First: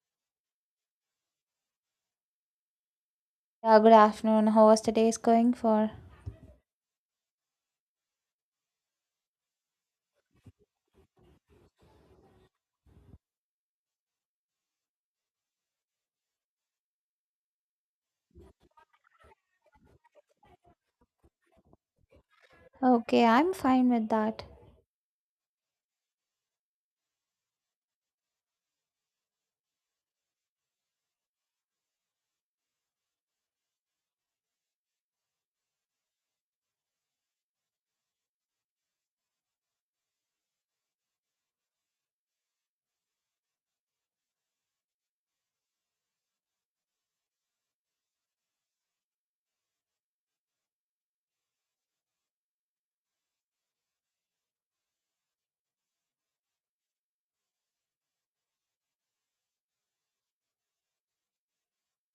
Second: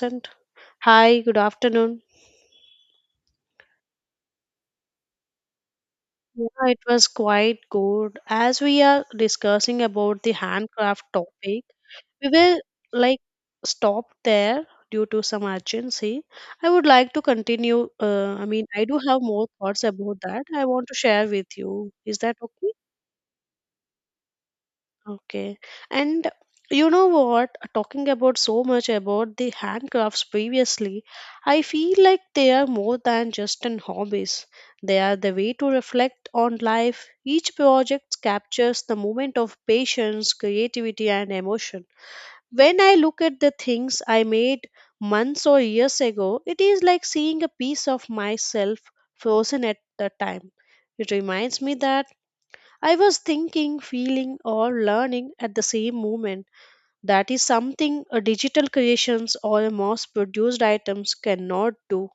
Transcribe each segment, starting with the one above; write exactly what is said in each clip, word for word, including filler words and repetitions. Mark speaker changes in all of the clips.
Speaker 1: And hi, good afternoon.
Speaker 2: Yeah, good afternoon. How was today's going for?
Speaker 1: Yeah, it was quite good. As we are discussing about the handcraft topic, we will like stop there due to some urgency. I would like to continue. Uh, I mean, I do have more thoughts about that. I want to share with you. Is that okay?
Speaker 2: Okay, I'm fine with that.
Speaker 1: Okay. And you know what? Talking about so much about the handcrafts previously, I feel like they are more than just an hobbies. They are the way to reflect on life. Each project captures the moment of patience, creativity, and emotion. When I look at the things I made months or years ago, it is like seeing a piece of myself frozen at the time. It reminds me that I was thinking, feeling, or learning at the same moment. That is something a digital creations or a mass produced items cannot do.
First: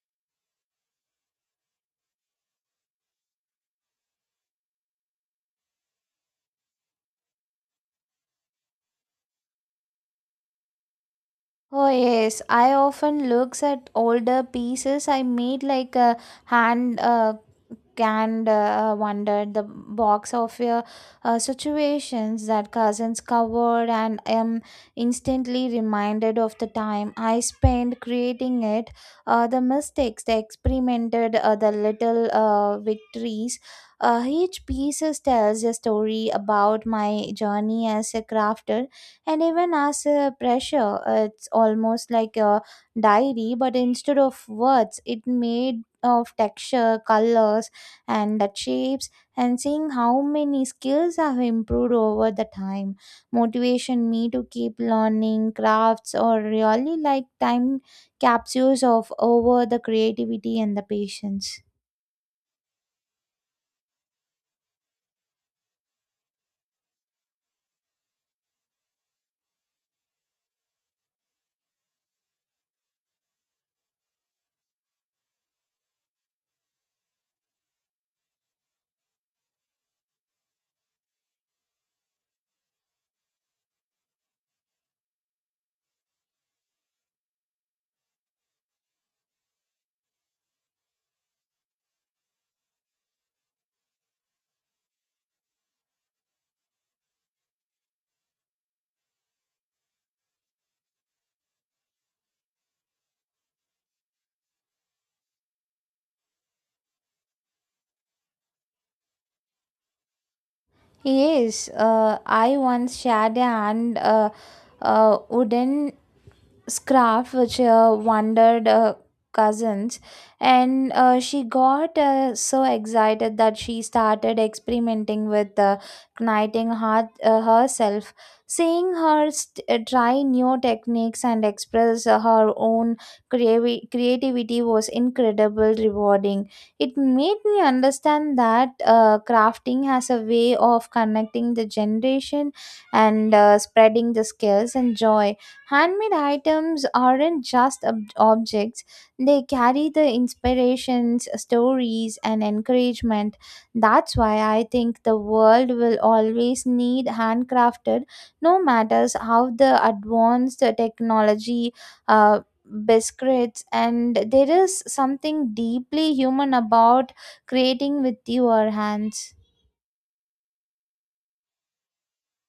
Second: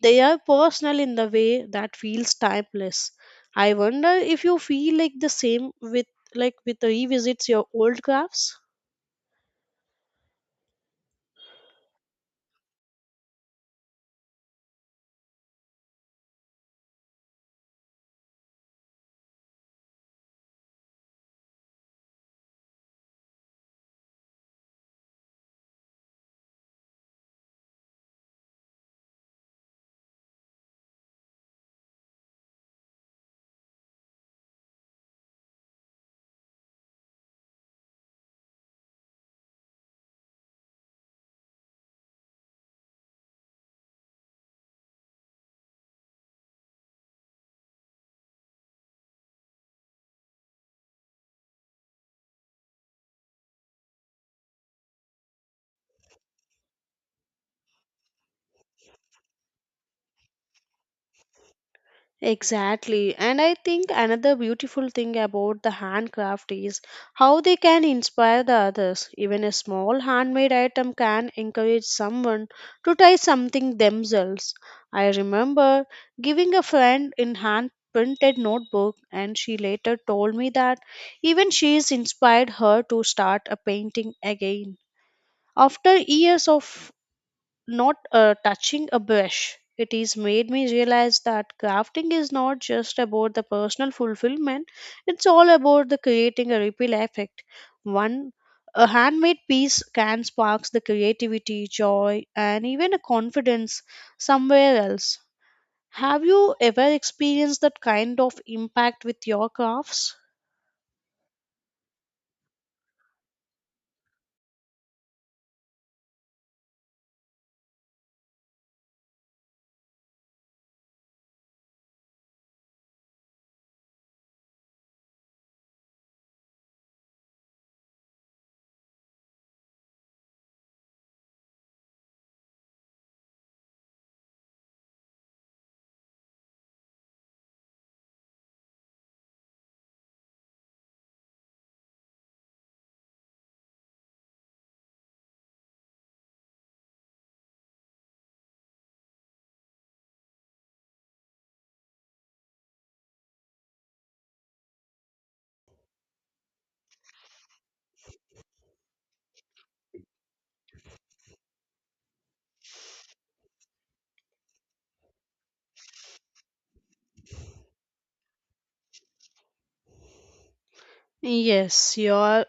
Speaker 1: They are personal in the way that feels timeless. I wonder if you feel like the same with like with revisits your old crafts.
Speaker 2: Oh yes, I often looks at older pieces I made like a hand uh, and uh, wondered the box of uh, uh, situations that cousins covered and am instantly reminded of the time I spent creating it, uh, the mistakes, the experimented, uh, the little uh, victories. Uh, each piece tells a story about my journey as a crafter and even as a pressure. It's almost like a diary, but instead of words, it made of texture, colors and that shapes, and seeing how many skills have improved over the time motivation me to keep learning crafts or really like time capsules of over the creativity and the patience.
Speaker 1: Exactly. And I think another beautiful thing about the handcraft is how they can inspire the others. Even a small handmade item can encourage someone to try something themselves. I remember giving a friend in hand printed notebook, and she later told me that even she's inspired her to start a painting again after years of not uh, touching a brush. It has made me realize that crafting is not just about the personal fulfillment, it's all about the creating a ripple effect. One a handmade piece can spark the creativity, joy, and even a confidence somewhere else. Have you ever experienced that kind of impact with your crafts?
Speaker 2: Yes, uh, I once shared a hand uh, uh, wooden scarf which uh, wandered uh, cousins, and uh, she got uh, so excited that she started experimenting with uh, knighting her, uh, herself. Seeing her st- uh, try new techniques and express uh, her own creavi- creativity was incredible rewarding. It made me understand that uh, crafting has a way of connecting the generation and uh, spreading the skills and joy. Handmade items aren't just ob- objects, they carry the inspirations, stories, and encouragement. That's why I think the world will always need handcrafted, no matters how the advanced technology. Uh, Biscuits and there is something deeply human about creating with your hands.
Speaker 1: Yes, you are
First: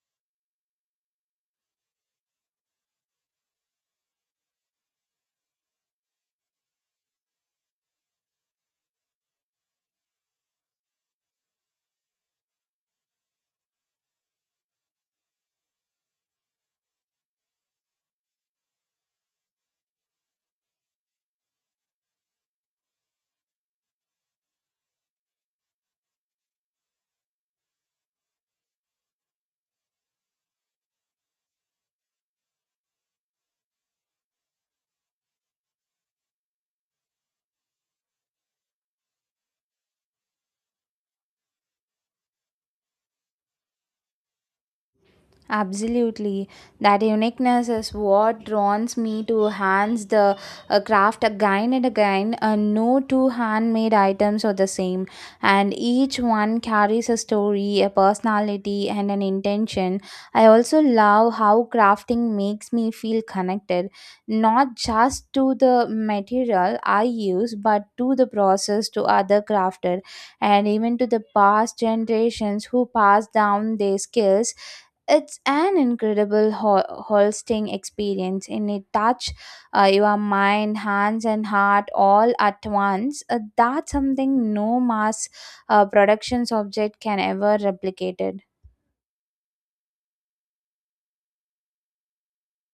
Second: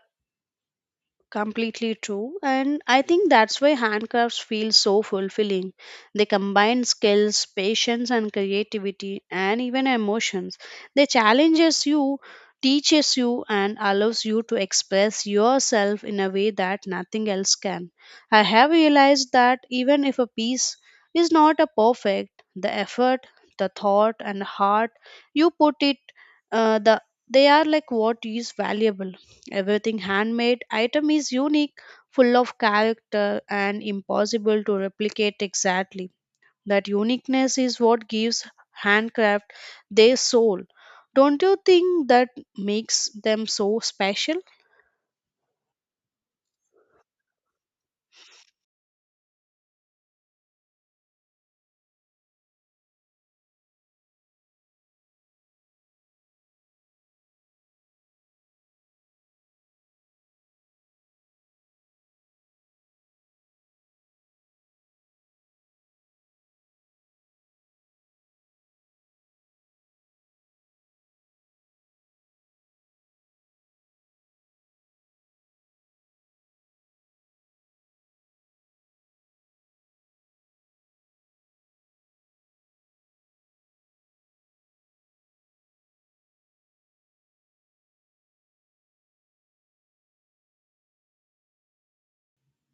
Speaker 1: completely true. And I think that's why handcrafts feel so fulfilling. They combine skills, patience, and creativity, and even emotions. They challenges you, teaches you, and allows you to express yourself in a way that nothing else can. I have realized that even if a piece is not a perfect, the effort, the thought, and heart you put it, uh, the they are like what is valuable. Everything handmade item is unique, full of character, and impossible to replicate exactly. That uniqueness is what gives handcraft their soul. Don't you think that makes them so special?
Speaker 2: Absolutely. That uniqueness is what draws me to hands the uh, craft again and again. Uh, no two handmade items are the same, and each one carries a story, a personality, and an intention. I also love how crafting makes me feel connected, not just to the material I use, but to the process, to other crafter, and even to the past generations who passed down their skills. It's an incredible ho- hosting experience, and it touch uh, your mind, hands, and heart all at once. Uh, that's something no mass uh, productions object can ever replicate. It.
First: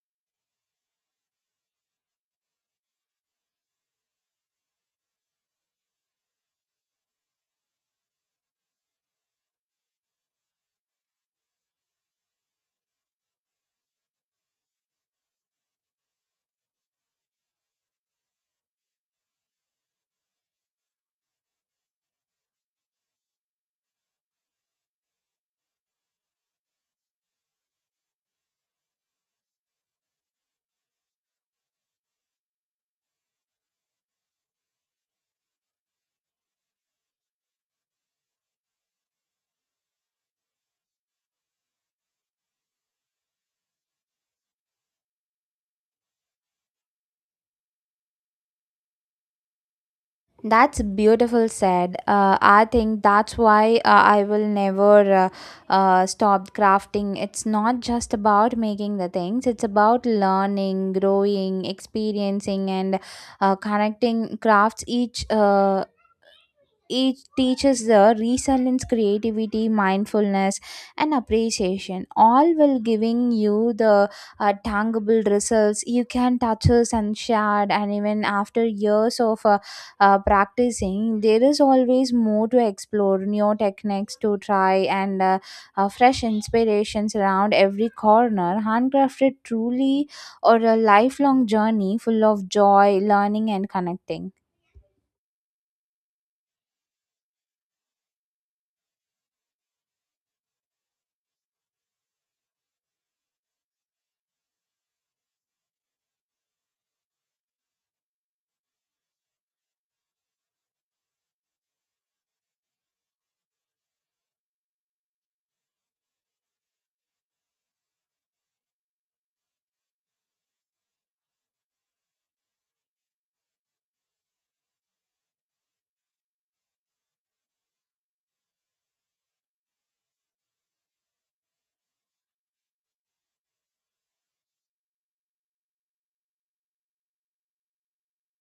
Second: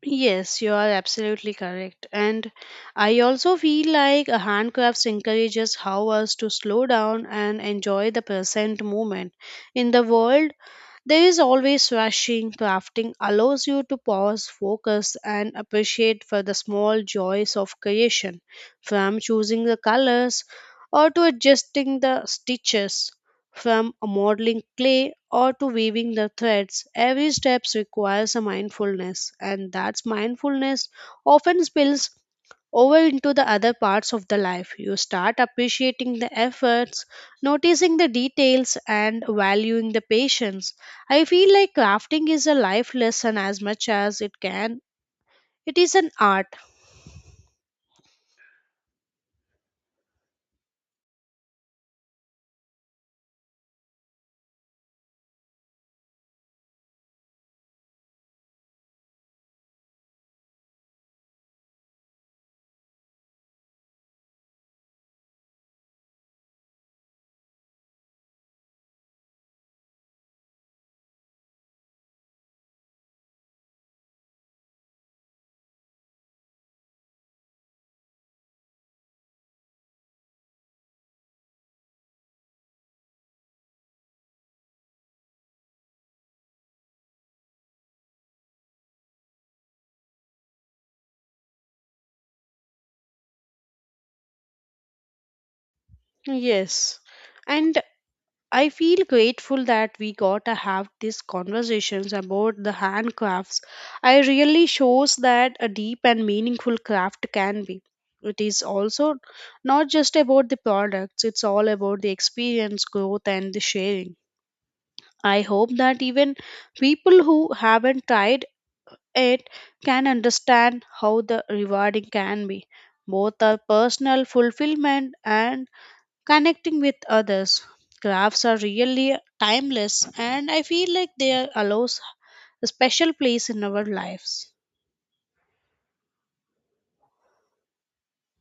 Speaker 1: Yes, you are absolutely correct. And I also feel like a handcrafts encourages how us to slow down and enjoy the present moment. In the world there is always rushing. Crafting allows you to pause, focus, and appreciate for the small joys of creation, from choosing the colors or to adjusting the stitches, from modeling clay or to weaving the threads. Every step requires a mindfulness, and that mindfulness often spills over into the other parts of the life. You start appreciating the efforts, noticing the details, and valuing the patience. I feel like crafting is a life lesson as much as it can. It is an art.
Speaker 2: That's beautiful said. Uh, I think that's why uh, I will never uh, uh, stop crafting. It's not just about making the things, it's about learning, growing, experiencing, and uh, connecting crafts each uh, it teaches the resilience creativity mindfulness and appreciation, all while giving you the uh, tangible results you can touch us and share. And even after years of uh, uh, practicing, there is always more to explore, new techniques to try and uh, uh, fresh inspirations around every corner. Handcrafted truly or a lifelong journey full of joy, learning and connecting.
Speaker 1: Yes. And I feel grateful that we got to have these conversations about the handcrafts. I really shows that a deep and meaningful craft can be. It is also not just about the products, it's all about the experience, growth, and the sharing. I hope that even people who haven't tried it can understand how the rewarding can be, both a personal fulfillment and connecting with others. Crafts are really timeless, and I feel like they are- allows a special place in our lives.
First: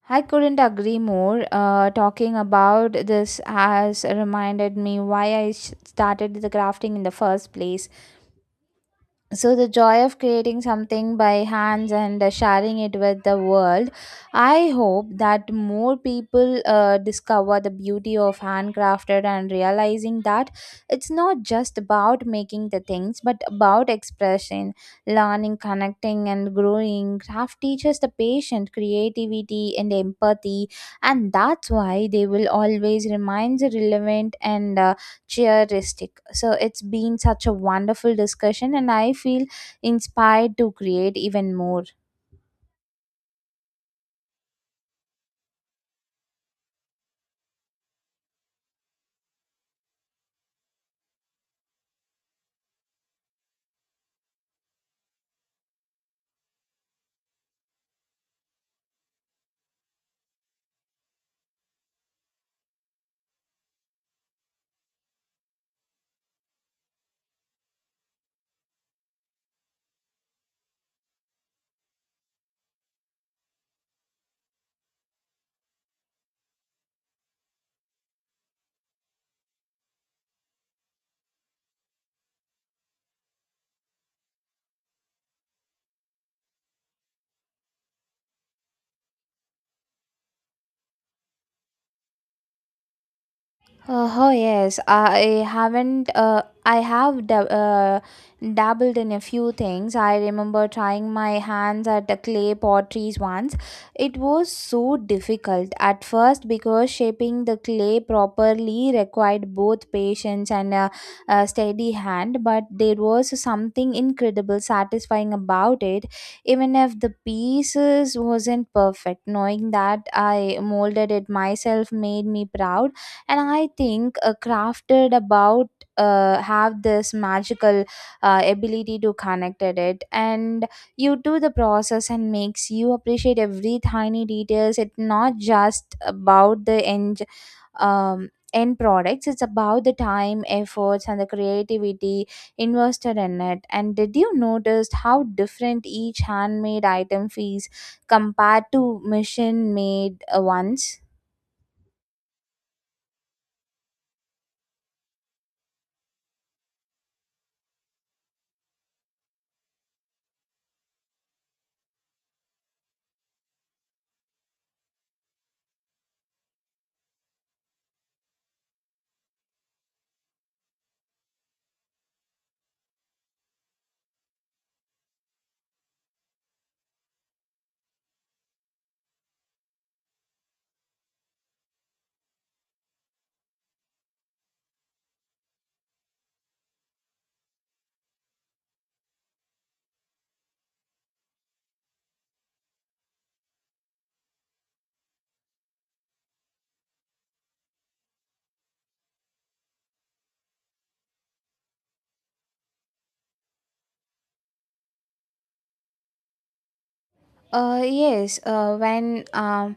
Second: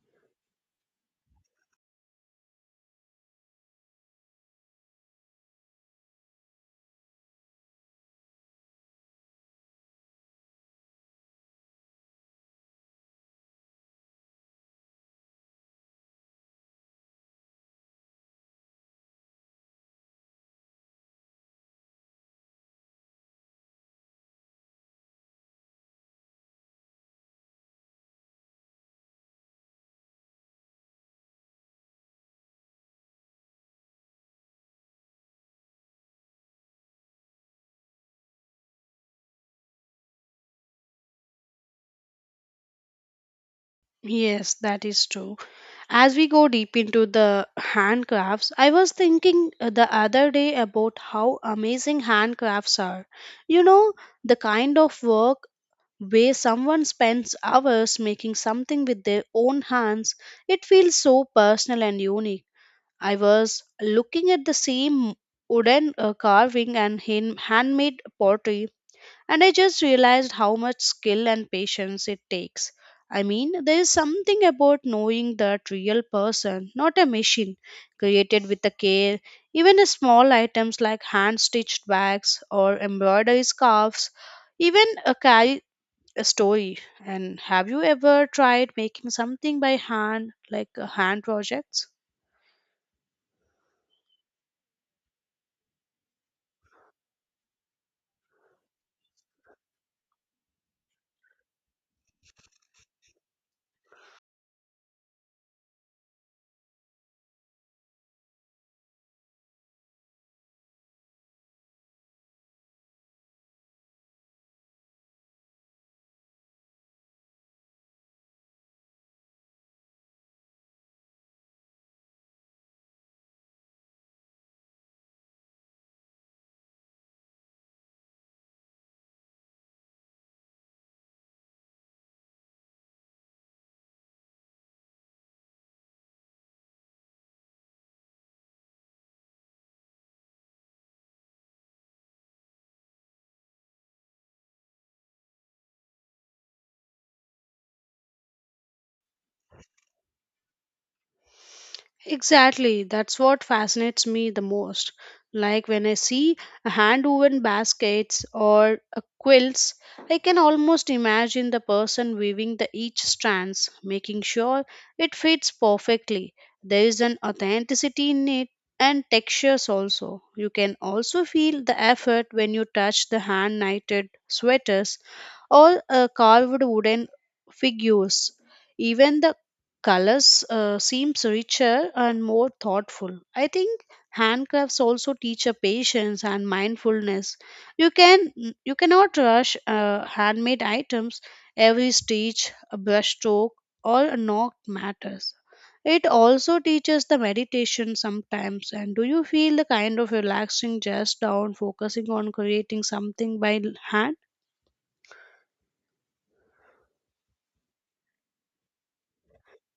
Speaker 2: I couldn't agree more. Uh, talking about this has reminded me why I s- started the crafting in the first place, so the joy of creating something by hands and uh, sharing it with the world. I hope that more people uh, discover the beauty of handcrafted and realizing that it's not just about making the things but about expression, learning, connecting and growing. Craft teaches the patient, creativity and empathy, and that's why they will always remain relevant and uh, Cheeristic. So it's been such a wonderful discussion, and I feel inspired to create even more.
Speaker 1: Yes, that is true. As we go deep into the handcrafts, I was thinking uh, the other day about how amazing handcrafts are. You know, the kind of work where someone spends hours making something with their own hands, it feels so personal and unique. I was looking at the same wooden uh, carving and hand- handmade pottery, and I just realized how much skill and patience it takes. I mean, there is something about knowing that real person, not a machine, created with the care. Even a small items like hand stitched bags or embroidery scarves even a carry a story. And have you ever tried making something by hand, like uh, hand projects?
Speaker 2: Uh, Oh yes, I haven't. Uh, I have dab- uh, dabbled in a few things. I remember trying my hands at the clay potteries once. It was so difficult at first because shaping the clay properly required both patience and a, a steady hand. But there was something incredible satisfying about it, even if the pieces wasn't perfect. Knowing that I molded it myself made me proud. And I think uh, crafted about uh, have this magical uh, ability to connect at it and you do the process and makes you appreciate every tiny details. It's not just about the end um, end products, it's about the time, efforts and the creativity invested in it. And did you notice how different each handmade item feels compared to machine made uh, ones?
Speaker 1: Exactly, that's what fascinates me the most. Like when I see a hand woven baskets or a quilts, I can almost imagine the person weaving the each strands, making sure it fits perfectly. There is an authenticity in it and textures also. You can also feel the effort when you touch the hand knitted sweaters or uh, carved wooden figures. Even the colors uh, seems richer and more thoughtful. I think handcrafts also teach a patience and mindfulness. you can you cannot rush uh, handmade items. Every stitch, a brush stroke, or a knock matters. It also teaches the meditation sometimes. And do you feel the kind of relaxing just down focusing on creating something by hand?
Speaker 2: Uh, yes, uh, when um,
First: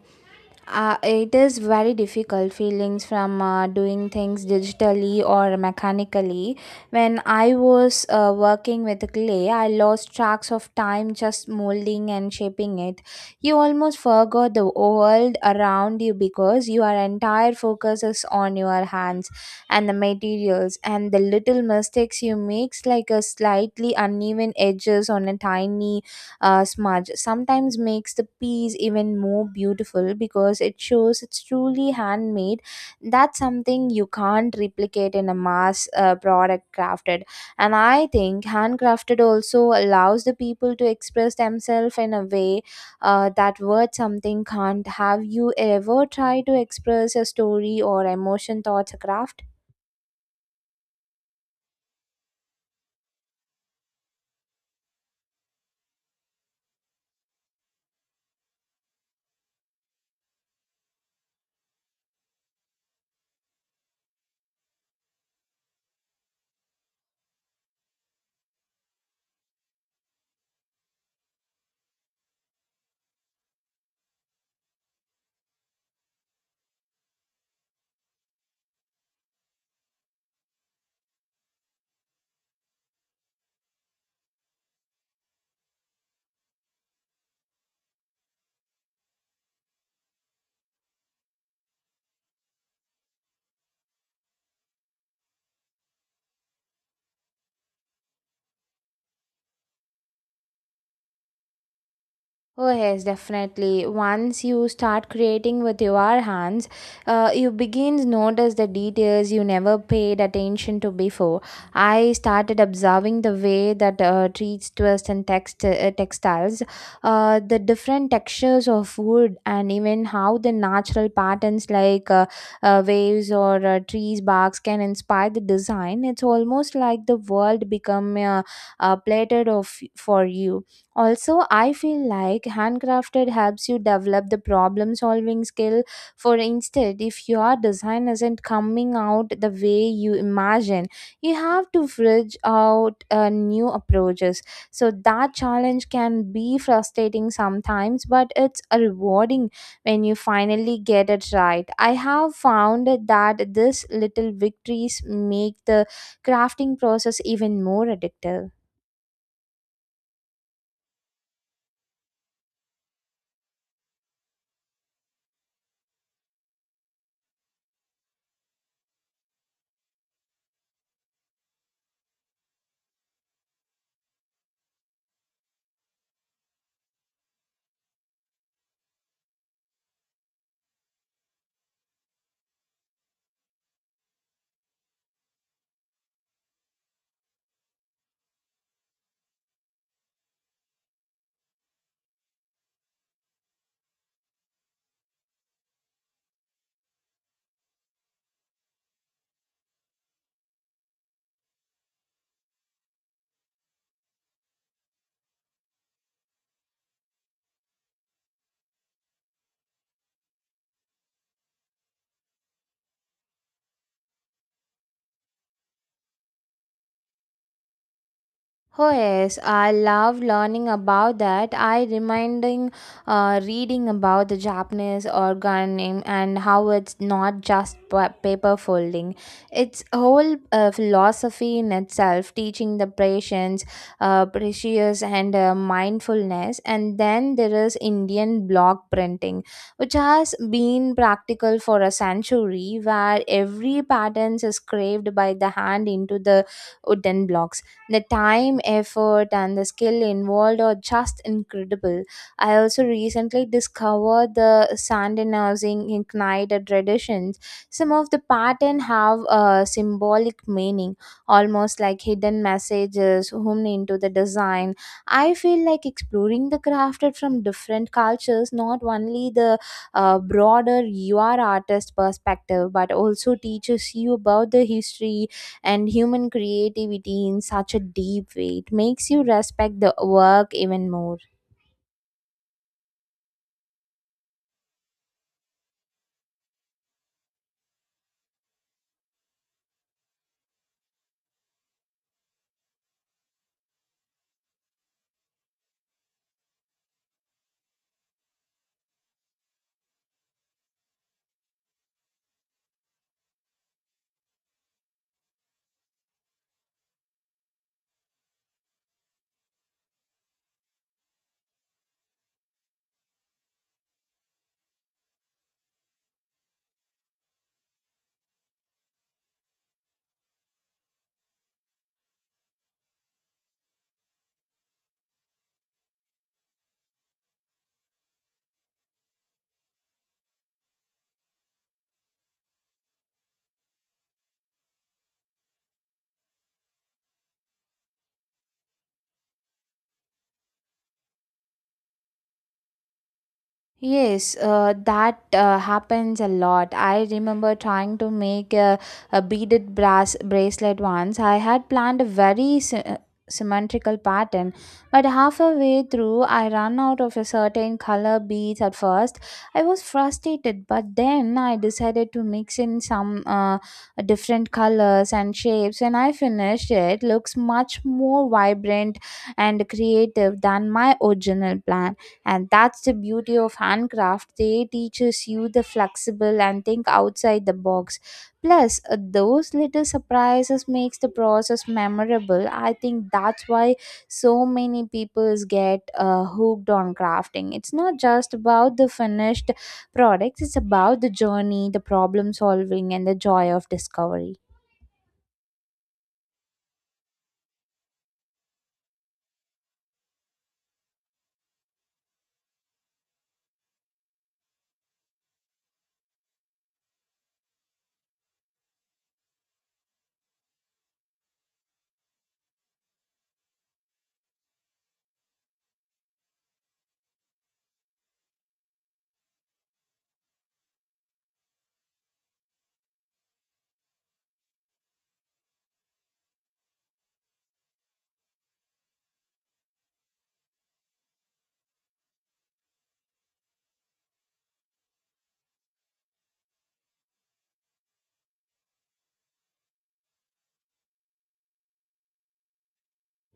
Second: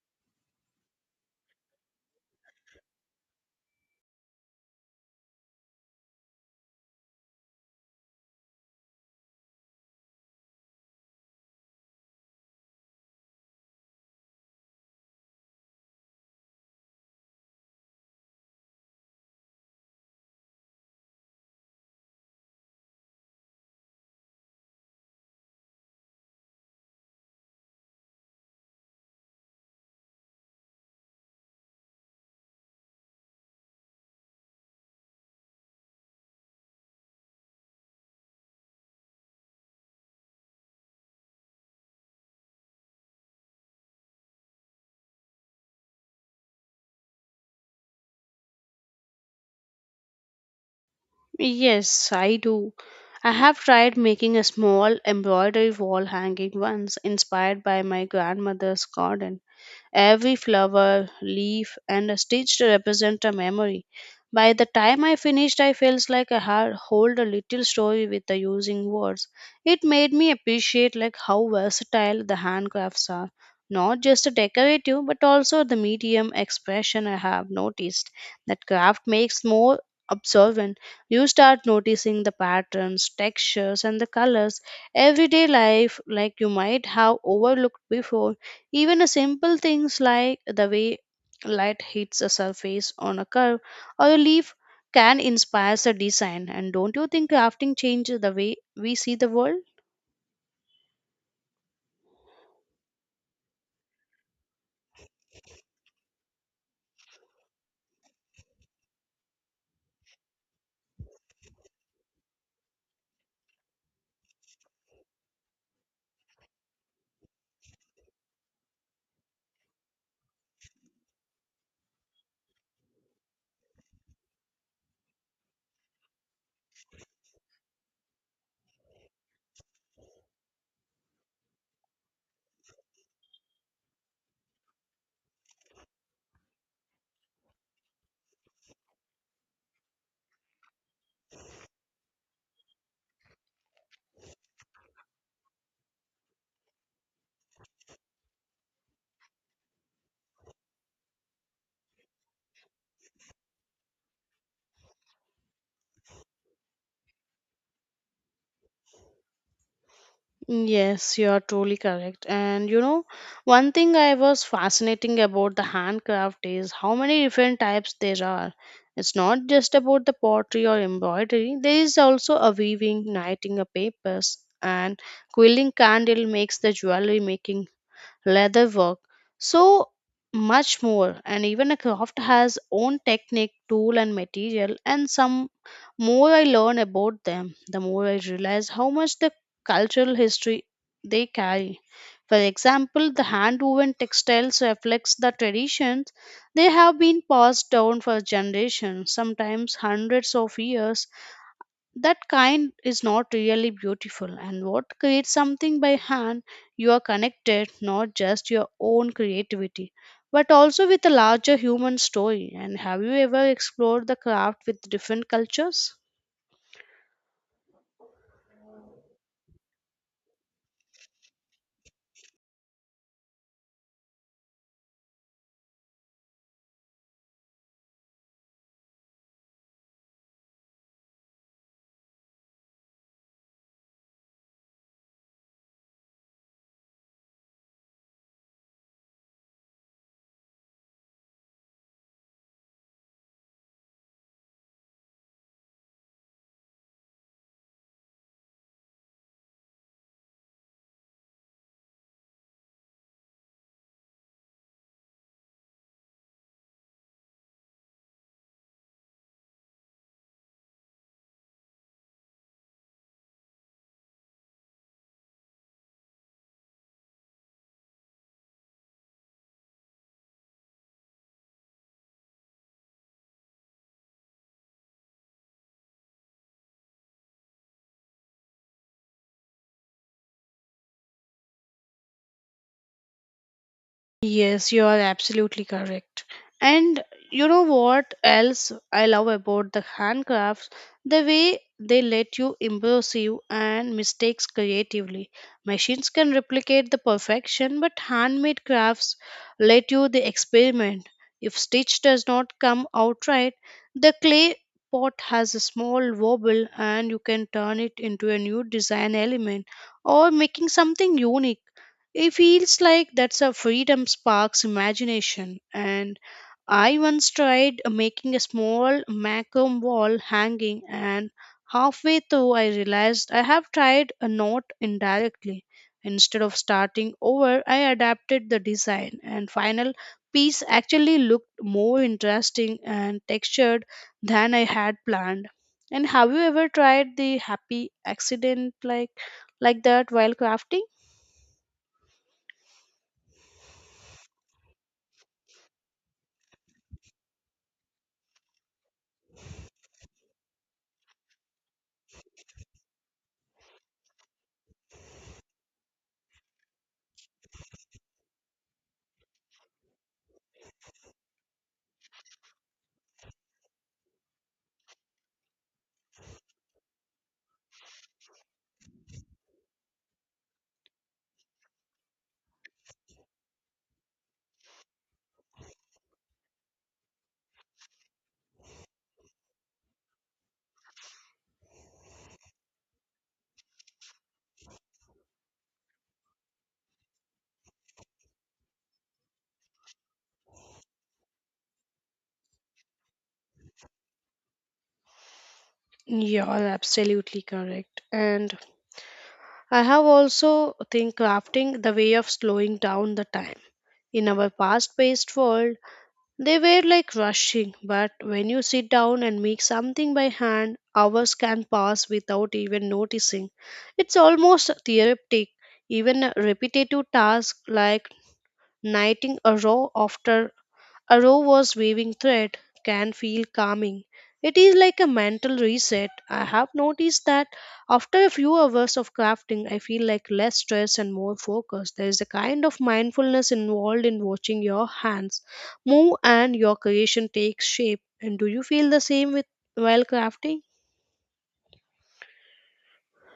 Speaker 2: uh, it is very difficult feelings from uh, doing things digitally or mechanically. When I was uh, working with clay, I lost tracks of time just molding and shaping it. You almost forgot the world around you because your entire focus is on your hands and the materials, and the little mistakes you make, like a slightly uneven edges on a tiny uh, smudge, sometimes makes the piece even more beautiful because it shows it's truly handmade. That's something you can't replicate in a mass uh, product crafted. And I think handcrafted also allows the people to express themselves in a way uh, that word something can't. Have you ever tried to express a story or emotion thoughts craft?
Speaker 1: Yes, I do. I have tried making a small embroidery wall hanging once, inspired by my grandmother's garden. Every flower, leaf, and a stitch represent a memory. By the time I finished, I felt like I had hold a little story with the using words. It made me appreciate like how versatile the handcrafts are, not just a decorative but also the medium expression. I have noticed that craft makes more observant. You start noticing the patterns, textures, and the colors everyday life like you might have overlooked before. Even a simple things like the way light hits a surface on a curve or a leaf can inspire a design. And don't you think crafting changes the way we see the world?
Speaker 2: Oh, yes, definitely. Once you start creating with your hands, uh, you begin to notice the details you never paid attention to before. I started observing the way that uh, treats, twist, and text, uh, textiles, uh, the different textures of wood, and even how the natural patterns like uh, uh, waves or uh, trees, barks can inspire the design. It's almost like the world become uh, uh, plated of for you. Also, I feel like handcrafted helps you develop the problem solving skill. For instance, if your design isn't coming out the way you imagine, you have to fridge out uh, new approaches. So, that challenge can be frustrating sometimes, but it's a rewarding when you finally get it right. I have found that these little victories make the crafting process even more addictive.
Speaker 1: Yes, you are truly correct. And you know, one thing I was fascinating about the handcraft is how many different types there are. It's not just about the pottery or embroidery. There is also a weaving, knitting, a papers, and quilling candle makes the jewelry making, leather work, so much more. And even a craft has own technique, tool, and material. And some more I learn about them, the more I realize how much the cultural history they carry. For example, the hand woven textiles reflects the traditions they have been passed down for generations, sometimes hundreds of years. That kind is not really beautiful, and what creates something by hand, you are connected not just your own creativity but also with a larger human story. And have you ever explored the craft with different cultures?
Speaker 2: Oh yes, I love learning about that. I reminding uh, reading about the Japanese organim and how it's not just pa- paper folding. It's a whole uh, philosophy in itself, teaching the patience, uh, precious and uh, mindfulness. And then there is Indian block printing, which has been practical for a century, where every pattern is carved by the hand into the wooden blocks. The time, effort, and the skill involved are just incredible. I also recently discovered the Sandinizing Ignited traditions. Some of the patterns have a symbolic meaning, almost like hidden messages woven into the design. I feel like exploring the crafted from different cultures, not only the uh, broader U. R. artist perspective, but also teaches you about the history and human creativity in such a deep way. It makes you respect the work even more.
Speaker 1: Yes, you are absolutely correct. And you know what else I love about the handcrafts? The way they let you improve and mistakes creatively. Machines can replicate the perfection, but handmade crafts let you the experiment. If stitch does not come out right, the clay pot has a small wobble, and you can turn it into a new design element or making something unique. It feels like that's a freedom sparks imagination. And I once tried making a small macam wall hanging, and halfway through, I realized I have tried a knot indirectly. Instead of starting over, I adapted the design, and final piece actually looked more interesting and textured than I had planned. And have you ever tried the happy accident like like that while crafting?
Speaker 2: Yes, uh, that uh, happens a lot. I remember trying to make a, a beaded brass bracelet once. I had planned a very sy- uh, symmetrical pattern, but halfway through, I ran out of a certain color beads at first. I was frustrated, but then I decided to mix in some uh, different colors and shapes. When I finished, it looks much more vibrant and creative than my original plan. And that's the beauty of handcraft, they teaches you the flexible and think outside the box. Plus uh, those little surprises makes the process memorable. I think that's why so many people get uh, hooked on crafting. It's not just about the finished products, it's about the journey, the problem solving and the joy of discovery.
Speaker 1: You're absolutely correct. And I have also think crafting the way of slowing down the time. In our fast paced world, they were like rushing, but when you sit down and make something by hand, hours can pass without even noticing. It's almost therapeutic. Even a repetitive task like knitting a row after a row was waving thread can feel calming. It is like a mental reset. I have noticed that after a few hours of crafting, I feel like less stressed and more focused. There is a kind of mindfulness involved in watching your hands move and your creation takes shape. And do you feel the same with while crafting?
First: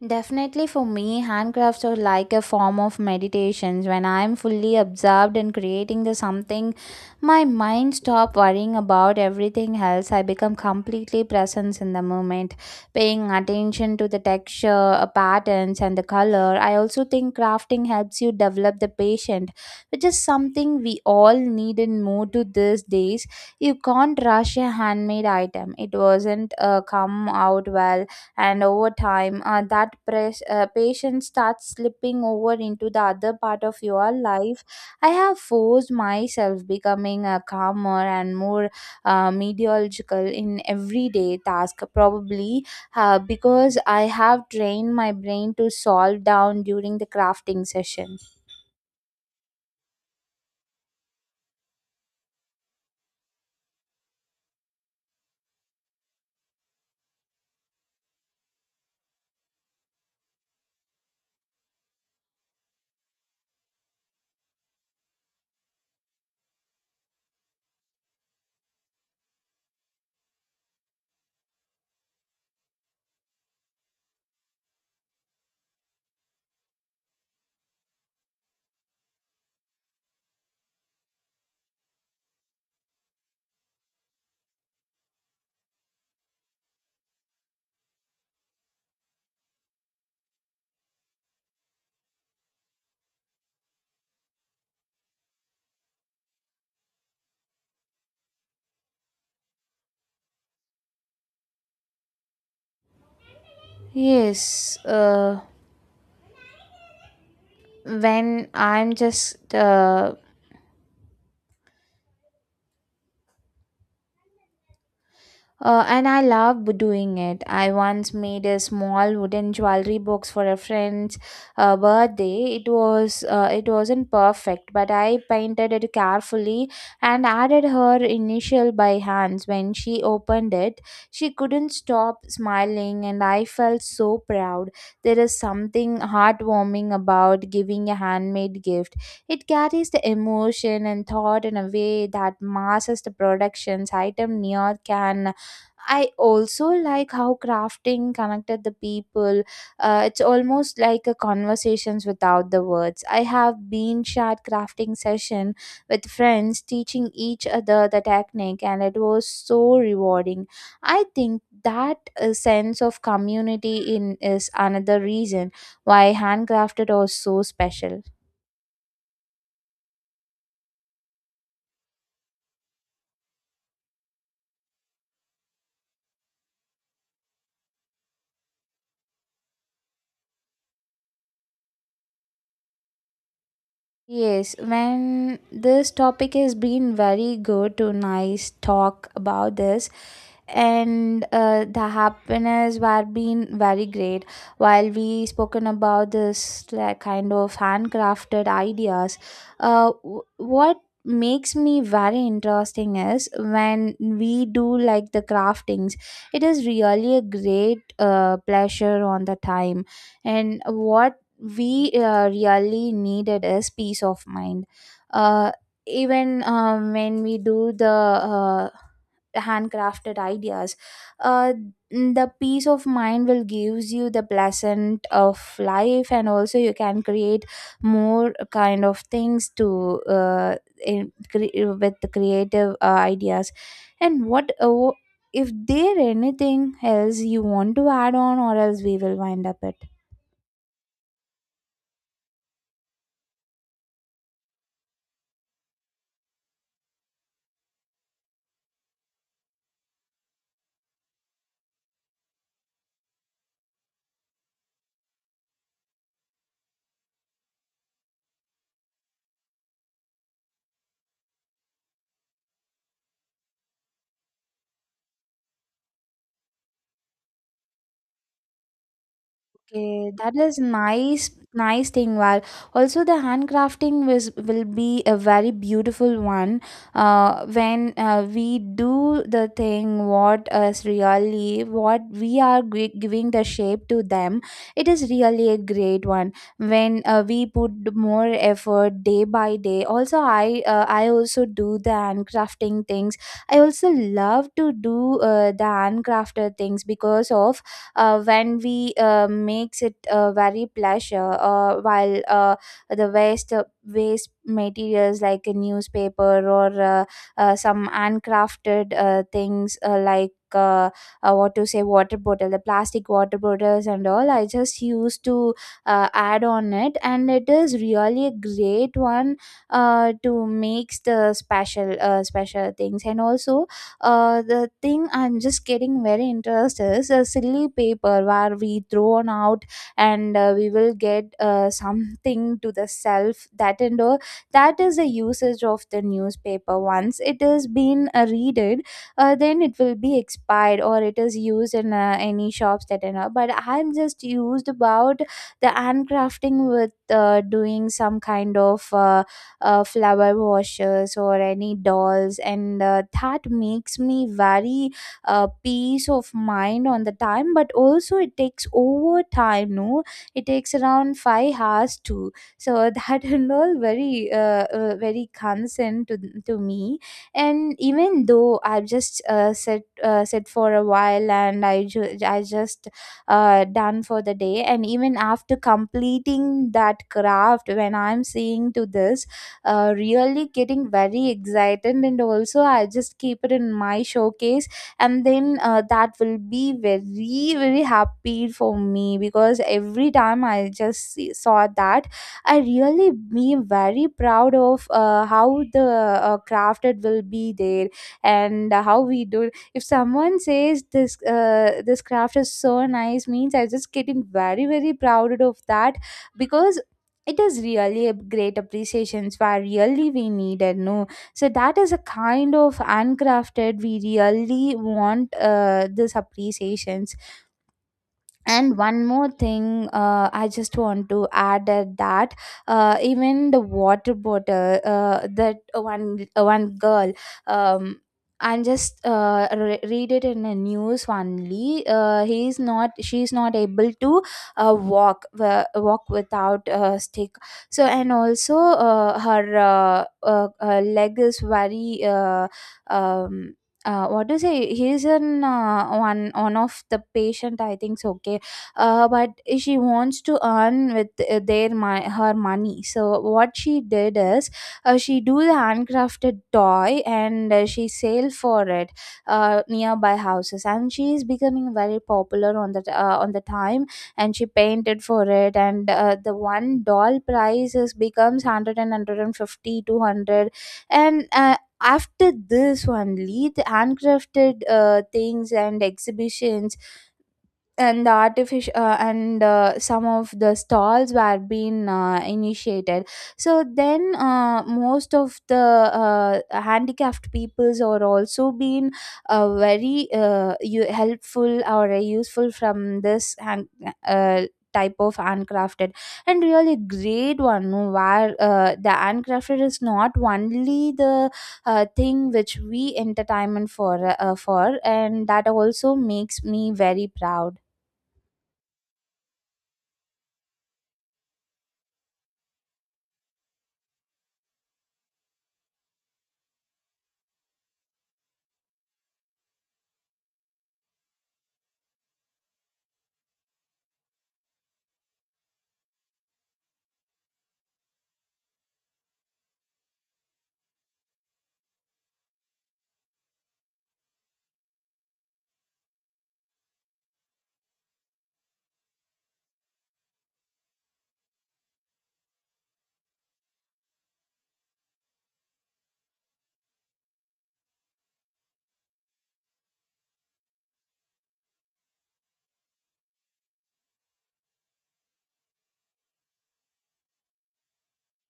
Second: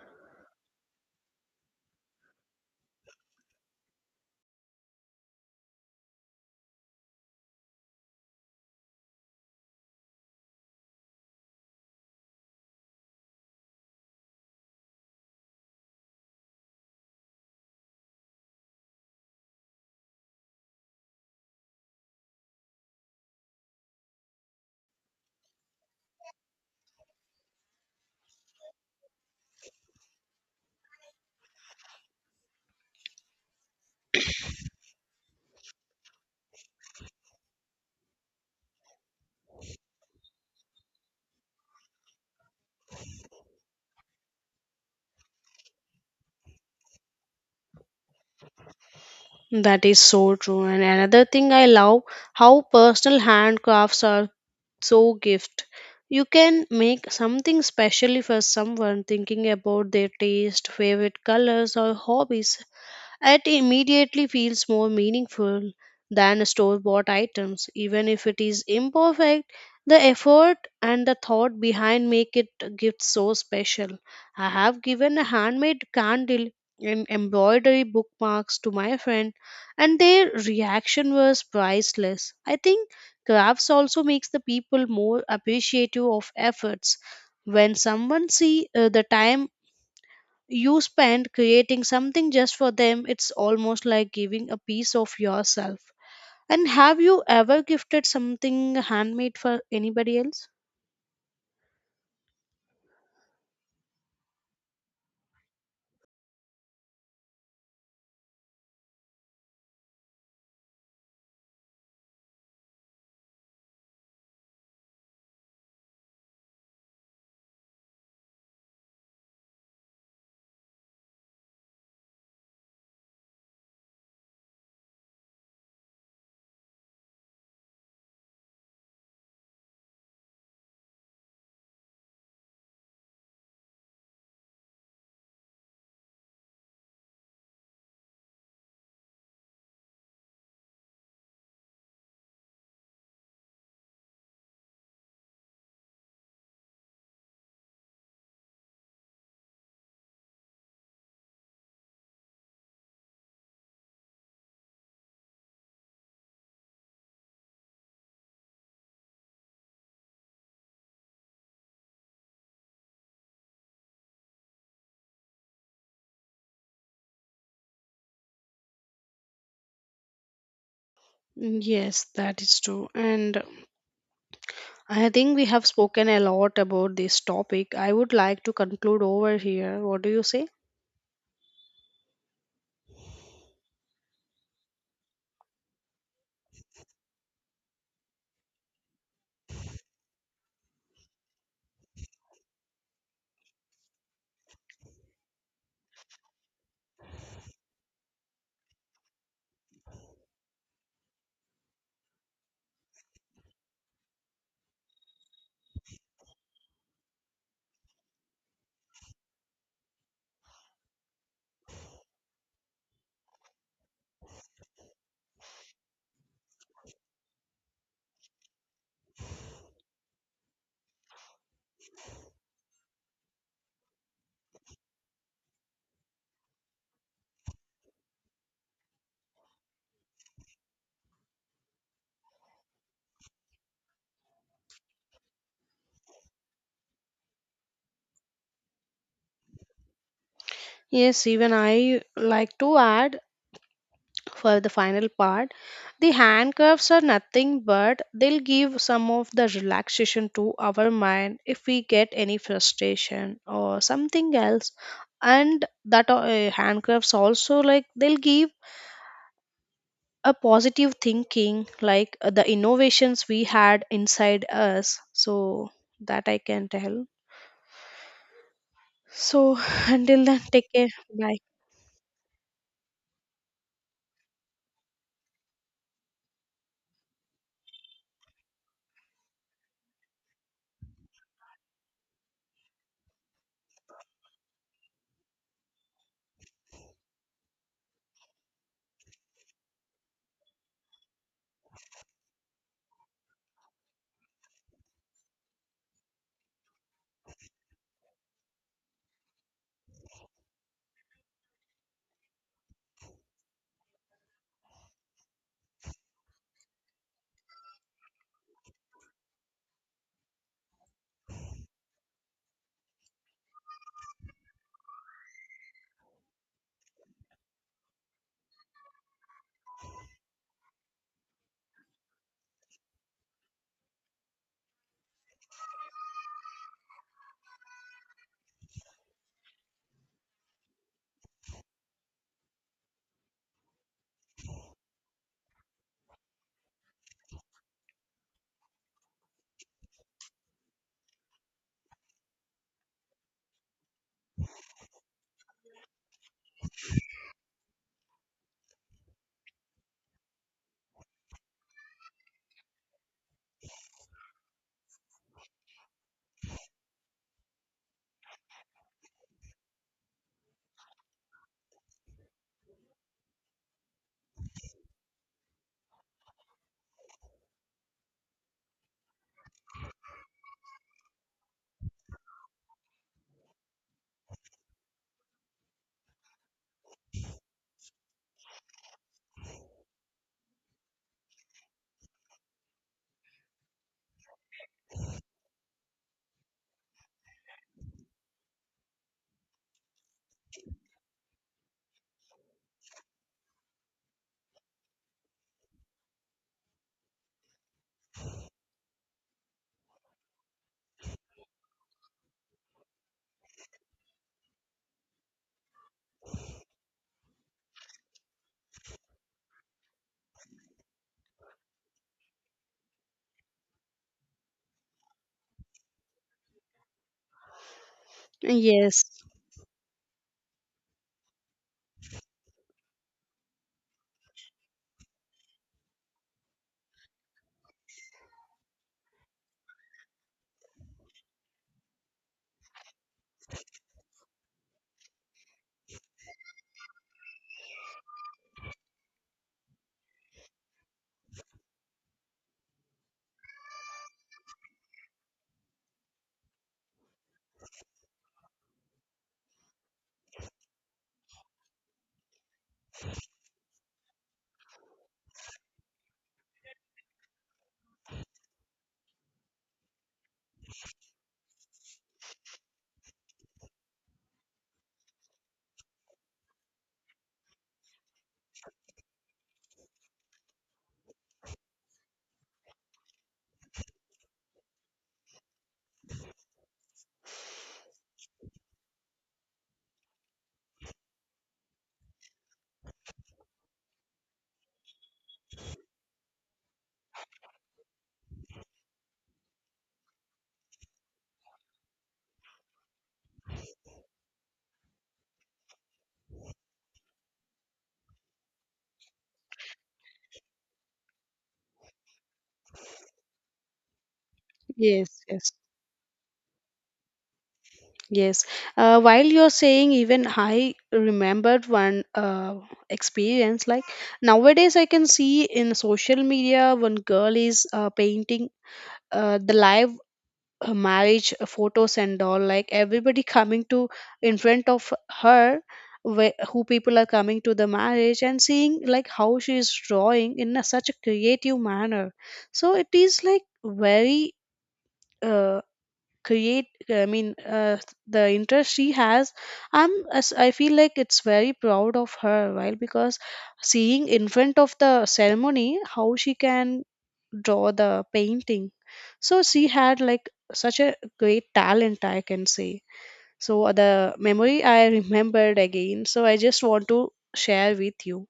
Speaker 2: Definitely, for me, handcrafts are like a form of meditations. When I am fully absorbed in creating the something, my mind stop worrying about everything else. I become completely present in the moment, paying attention to the texture, uh, patterns, and the color. I also think crafting helps you develop the patient, which is something we all need and more to these days. You can't rush a handmade item. It wasn't uh, come out well, and over time uh, that press, uh, patience starts slipping over into the other part of your life. I have forced myself becoming a calmer and more uh, methodological in everyday task, probably uh, because I have trained my brain to solve down during the crafting session.
Speaker 1: That is so true. And another thing I love how personal handcrafts are, so gift you can make something specially for someone thinking about their taste favorite colors or hobbies, it immediately feels more meaningful than store bought items. Even if it is imperfect, the effort and the thought behind make it a gift so special. I have given a handmade candle and embroidery bookmarks to my friend, and their reaction was priceless. I think crafts also makes the people more appreciative of efforts. When someone see uh, the time you spend creating something just for them, it's almost like giving a piece of yourself. And have you ever gifted something handmade for anybody else?
Speaker 2: Yes, uh, when I'm just uh, Uh, and I love b- doing it. I once made a small wooden jewelry box for a friend's uh, birthday. It was uh, it wasn't perfect, but I painted it carefully and added her initial by hands. When she opened it, she couldn't stop smiling, and I felt so proud. There is something heartwarming about giving a handmade gift. It carries the emotion and thought in a way that masses the production's item near can. I also like how crafting connected the people. Uh, it's almost like a conversations without the words. I have been shared crafting session with friends, teaching each other the technique, and it was so rewarding. I think that uh, sense of community in is another reason why handcrafted are so special.
Speaker 1: Yes, that is true. And I think we have spoken a lot about this topic. I would like to conclude over here. What do you say?
Speaker 2: Yes, when this topic has been very good to nice talk about this. and uh, the happiness were been very great while we spoken about this like, kind of handcrafted ideas. Uh, w- what makes me very interesting is when we do like the craftings. It is really a great uh, pleasure on the time, and what we uh, really needed is peace of mind. uh, Even um, when we do the uh, handcrafted ideas, uh, the peace of mind will gives you the pleasant of life, and also you can create more kind of things to uh, in, cre- with the creative uh, ideas. And what uh, if there anything else you want to add on, or else we will wind up it.
Speaker 1: Yes, even I like to add for the final part, the handcuffs are nothing but they'll give some of the relaxation to our mind if we get any frustration or something else. And that uh, handcuffs also like they'll give a positive thinking like uh, the innovations we had inside us, so that I can tell. So
Speaker 2: Okay,
Speaker 1: until
Speaker 2: that
Speaker 1: then
Speaker 2: is
Speaker 1: take care.
Speaker 2: nice,
Speaker 1: Bye.
Speaker 2: nice thing. Well, also the handcrafting was will be a very beautiful one. Uh, when uh, we do the thing, what is really what we are gi- giving the shape to them, it is really a great one. When uh, we put more effort day by day. Also, I uh, I also do the handcrafting things. I also love to do uh, the handcrafted things, because of uh, when we uh, makes it uh, very pleasure uh, while uh, the waste uh, waste materials like a newspaper, or uh, uh, some handcrafted uh, things, uh, like uh, uh, what to say, water bottle, the plastic water bottles and all, I just used to uh, add on it, and it is really a great one uh, to makes the special uh, special things. And also uh, the thing I'm just getting very interested is a silly paper where we throw on out, and uh, we will get uh, something to the self that and all. That is the usage of the newspaper. Once it has been uh, readed, uh, then it will be expired, or it is used in uh, any shops that and all. But I'm just used about the handcrafting with uh, doing some kind of. Uh, uh, flower washers or any dolls, and uh, that makes me very uh, peace of mind on the time. But also it takes over time no, it takes around five hours too. So that and all very uh, uh, very concern to, to me. And even though I've just uh, sit uh, sit for a while, and i ju- i just uh, done for the day. And even after completing that craft, when I'm seeing to this, uh, really getting very excited, and also I just keep it in my showcase. And then uh, that will be very very happy for me, because every time I just see, saw that, I really be very proud of uh, how the uh, craft it will be there. And how we do, if someone says this uh, this craft is so nice means, I just getting very very proud of that, because it is really a great appreciations where really we needed no. So that is a kind of handcrafted, we really want uh, this appreciation. And one
Speaker 1: Yes,
Speaker 2: more thing, uh, I just want to add that that, uh, even the water bottle, uh, that one uh, one girl um, and just uh, re- read it in the news only. Uh, he's not, she's not able to uh, walk uh, walk without a stick. So and also uh, her uh, uh, uh, leg is very uh, um, uh, what to say, he's in uh, one one of the patient I think so. Okay, uh, but she wants to earn with uh, their my her money. So what she did is, uh, she do the handcrafted toy, and uh, she sell for it uh, nearby houses, and she is becoming very popular on the uh, on the time. And she painted for it, and uh, the one doll price is becomes 100 and 150. And uh, after this only, the handcrafted uh, things and exhibitions and the artificial uh, and uh, some of the stalls were being uh, initiated. So then uh, most of the uh, handicapped peoples are also being uh, very uh, u- helpful or uh, useful from this hand, uh, type of handcrafted. And really great one no, where uh, the handcrafted is not only the uh, thing which we entertainment for uh, for,
Speaker 1: yes,
Speaker 2: and that
Speaker 1: yes.
Speaker 2: also makes me very proud.
Speaker 1: Yes. Uh, while you're saying, even I remembered one uh, experience. Like nowadays, I can see in social media one girl is uh, painting uh, the live uh, marriage photos and all. Like everybody coming to in front of her, where, who people are coming to the marriage and seeing like how she is drawing in a, such a creative manner. So it is like very. Uh, create uh, I mean uh, The interest she has, I'm as I feel like it's very proud of her, right? Because seeing in front of the ceremony how she can draw the painting, so she had like such a great talent, I can say. So the memory I remembered again, so I just want to share with you.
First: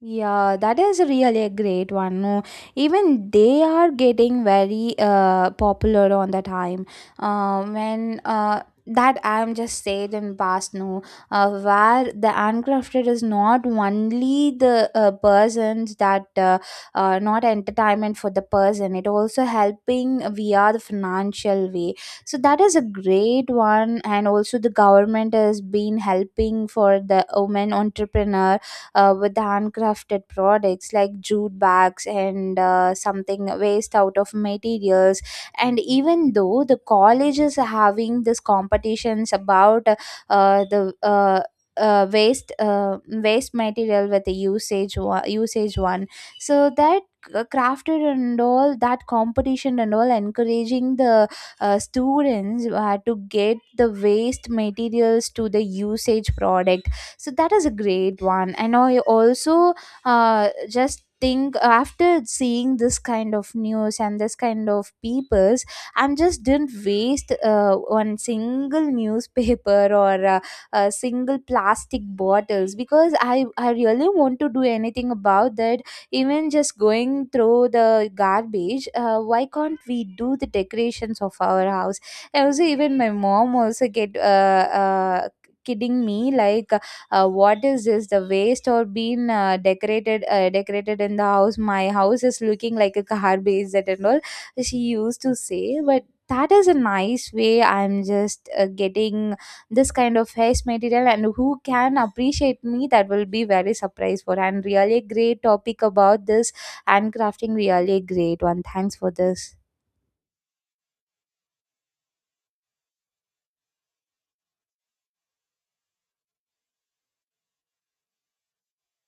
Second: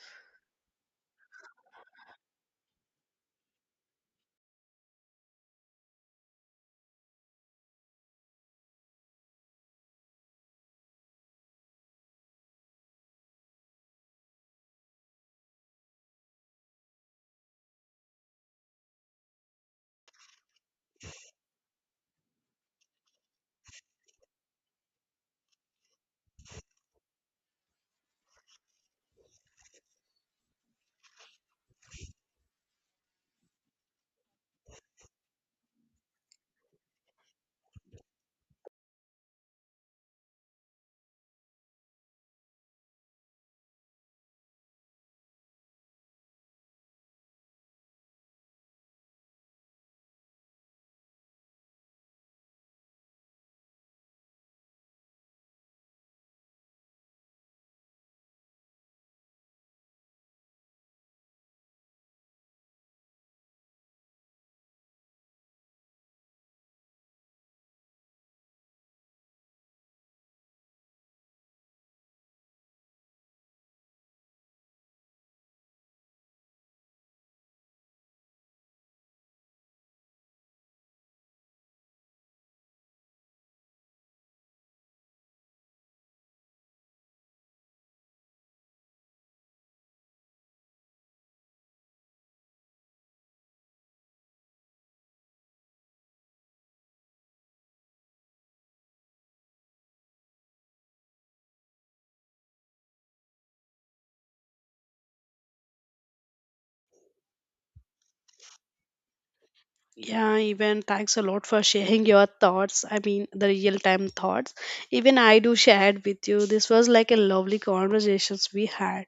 Speaker 2: Yeah, that is really a great one. No, even they are getting very uh, popular on the time. Uh, when uh, that I am just said in past, no, uh, where the handcrafted is not only the uh, persons that uh, uh, not entertainment for the person, it also helping via the financial way. So that is a great one. And also the government has been helping for the women entrepreneur uh, with handcrafted products like jute bags, and uh, something waste out of materials. And even though the college is having these competitions about uh, the uh, uh, waste uh, waste material with the usage one, usage one. So that uh, crafted and all, that competition and all, encouraging the uh, students uh, to get the waste materials to the usage product. So that is a great one. And I also uh, just think, after seeing this kind of news and this kind of peoples, I'm just didn't waste uh, one single newspaper or uh, uh, single plastic bottles, because i i really want to do anything about that. Even just going through the garbage, uh, why can't we do the decorations of our house? And also, even my mom also get uh, uh, kidding me like, uh, what is this, the waste or been uh, decorated uh, decorated in the house, my house is looking like a garbage that and all, she used to say. But that is a nice way, I'm just uh, getting this kind of face material, and who can appreciate me, that will be very surprised for. And really great topic about this, and crafting, really great one, thanks for this.
Speaker 1: Yeah, even thanks a lot for sharing your thoughts. I mean, the real time thoughts. Even I do shared with you. This was like a lovely conversations we had.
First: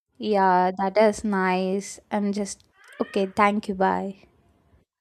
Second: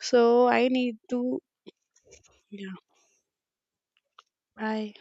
Speaker 1: So I
Speaker 2: Yeah, that
Speaker 1: need
Speaker 2: is
Speaker 1: to,
Speaker 2: nice, I'm just
Speaker 1: yeah,
Speaker 2: okay, thank you, bye.
Speaker 1: bye.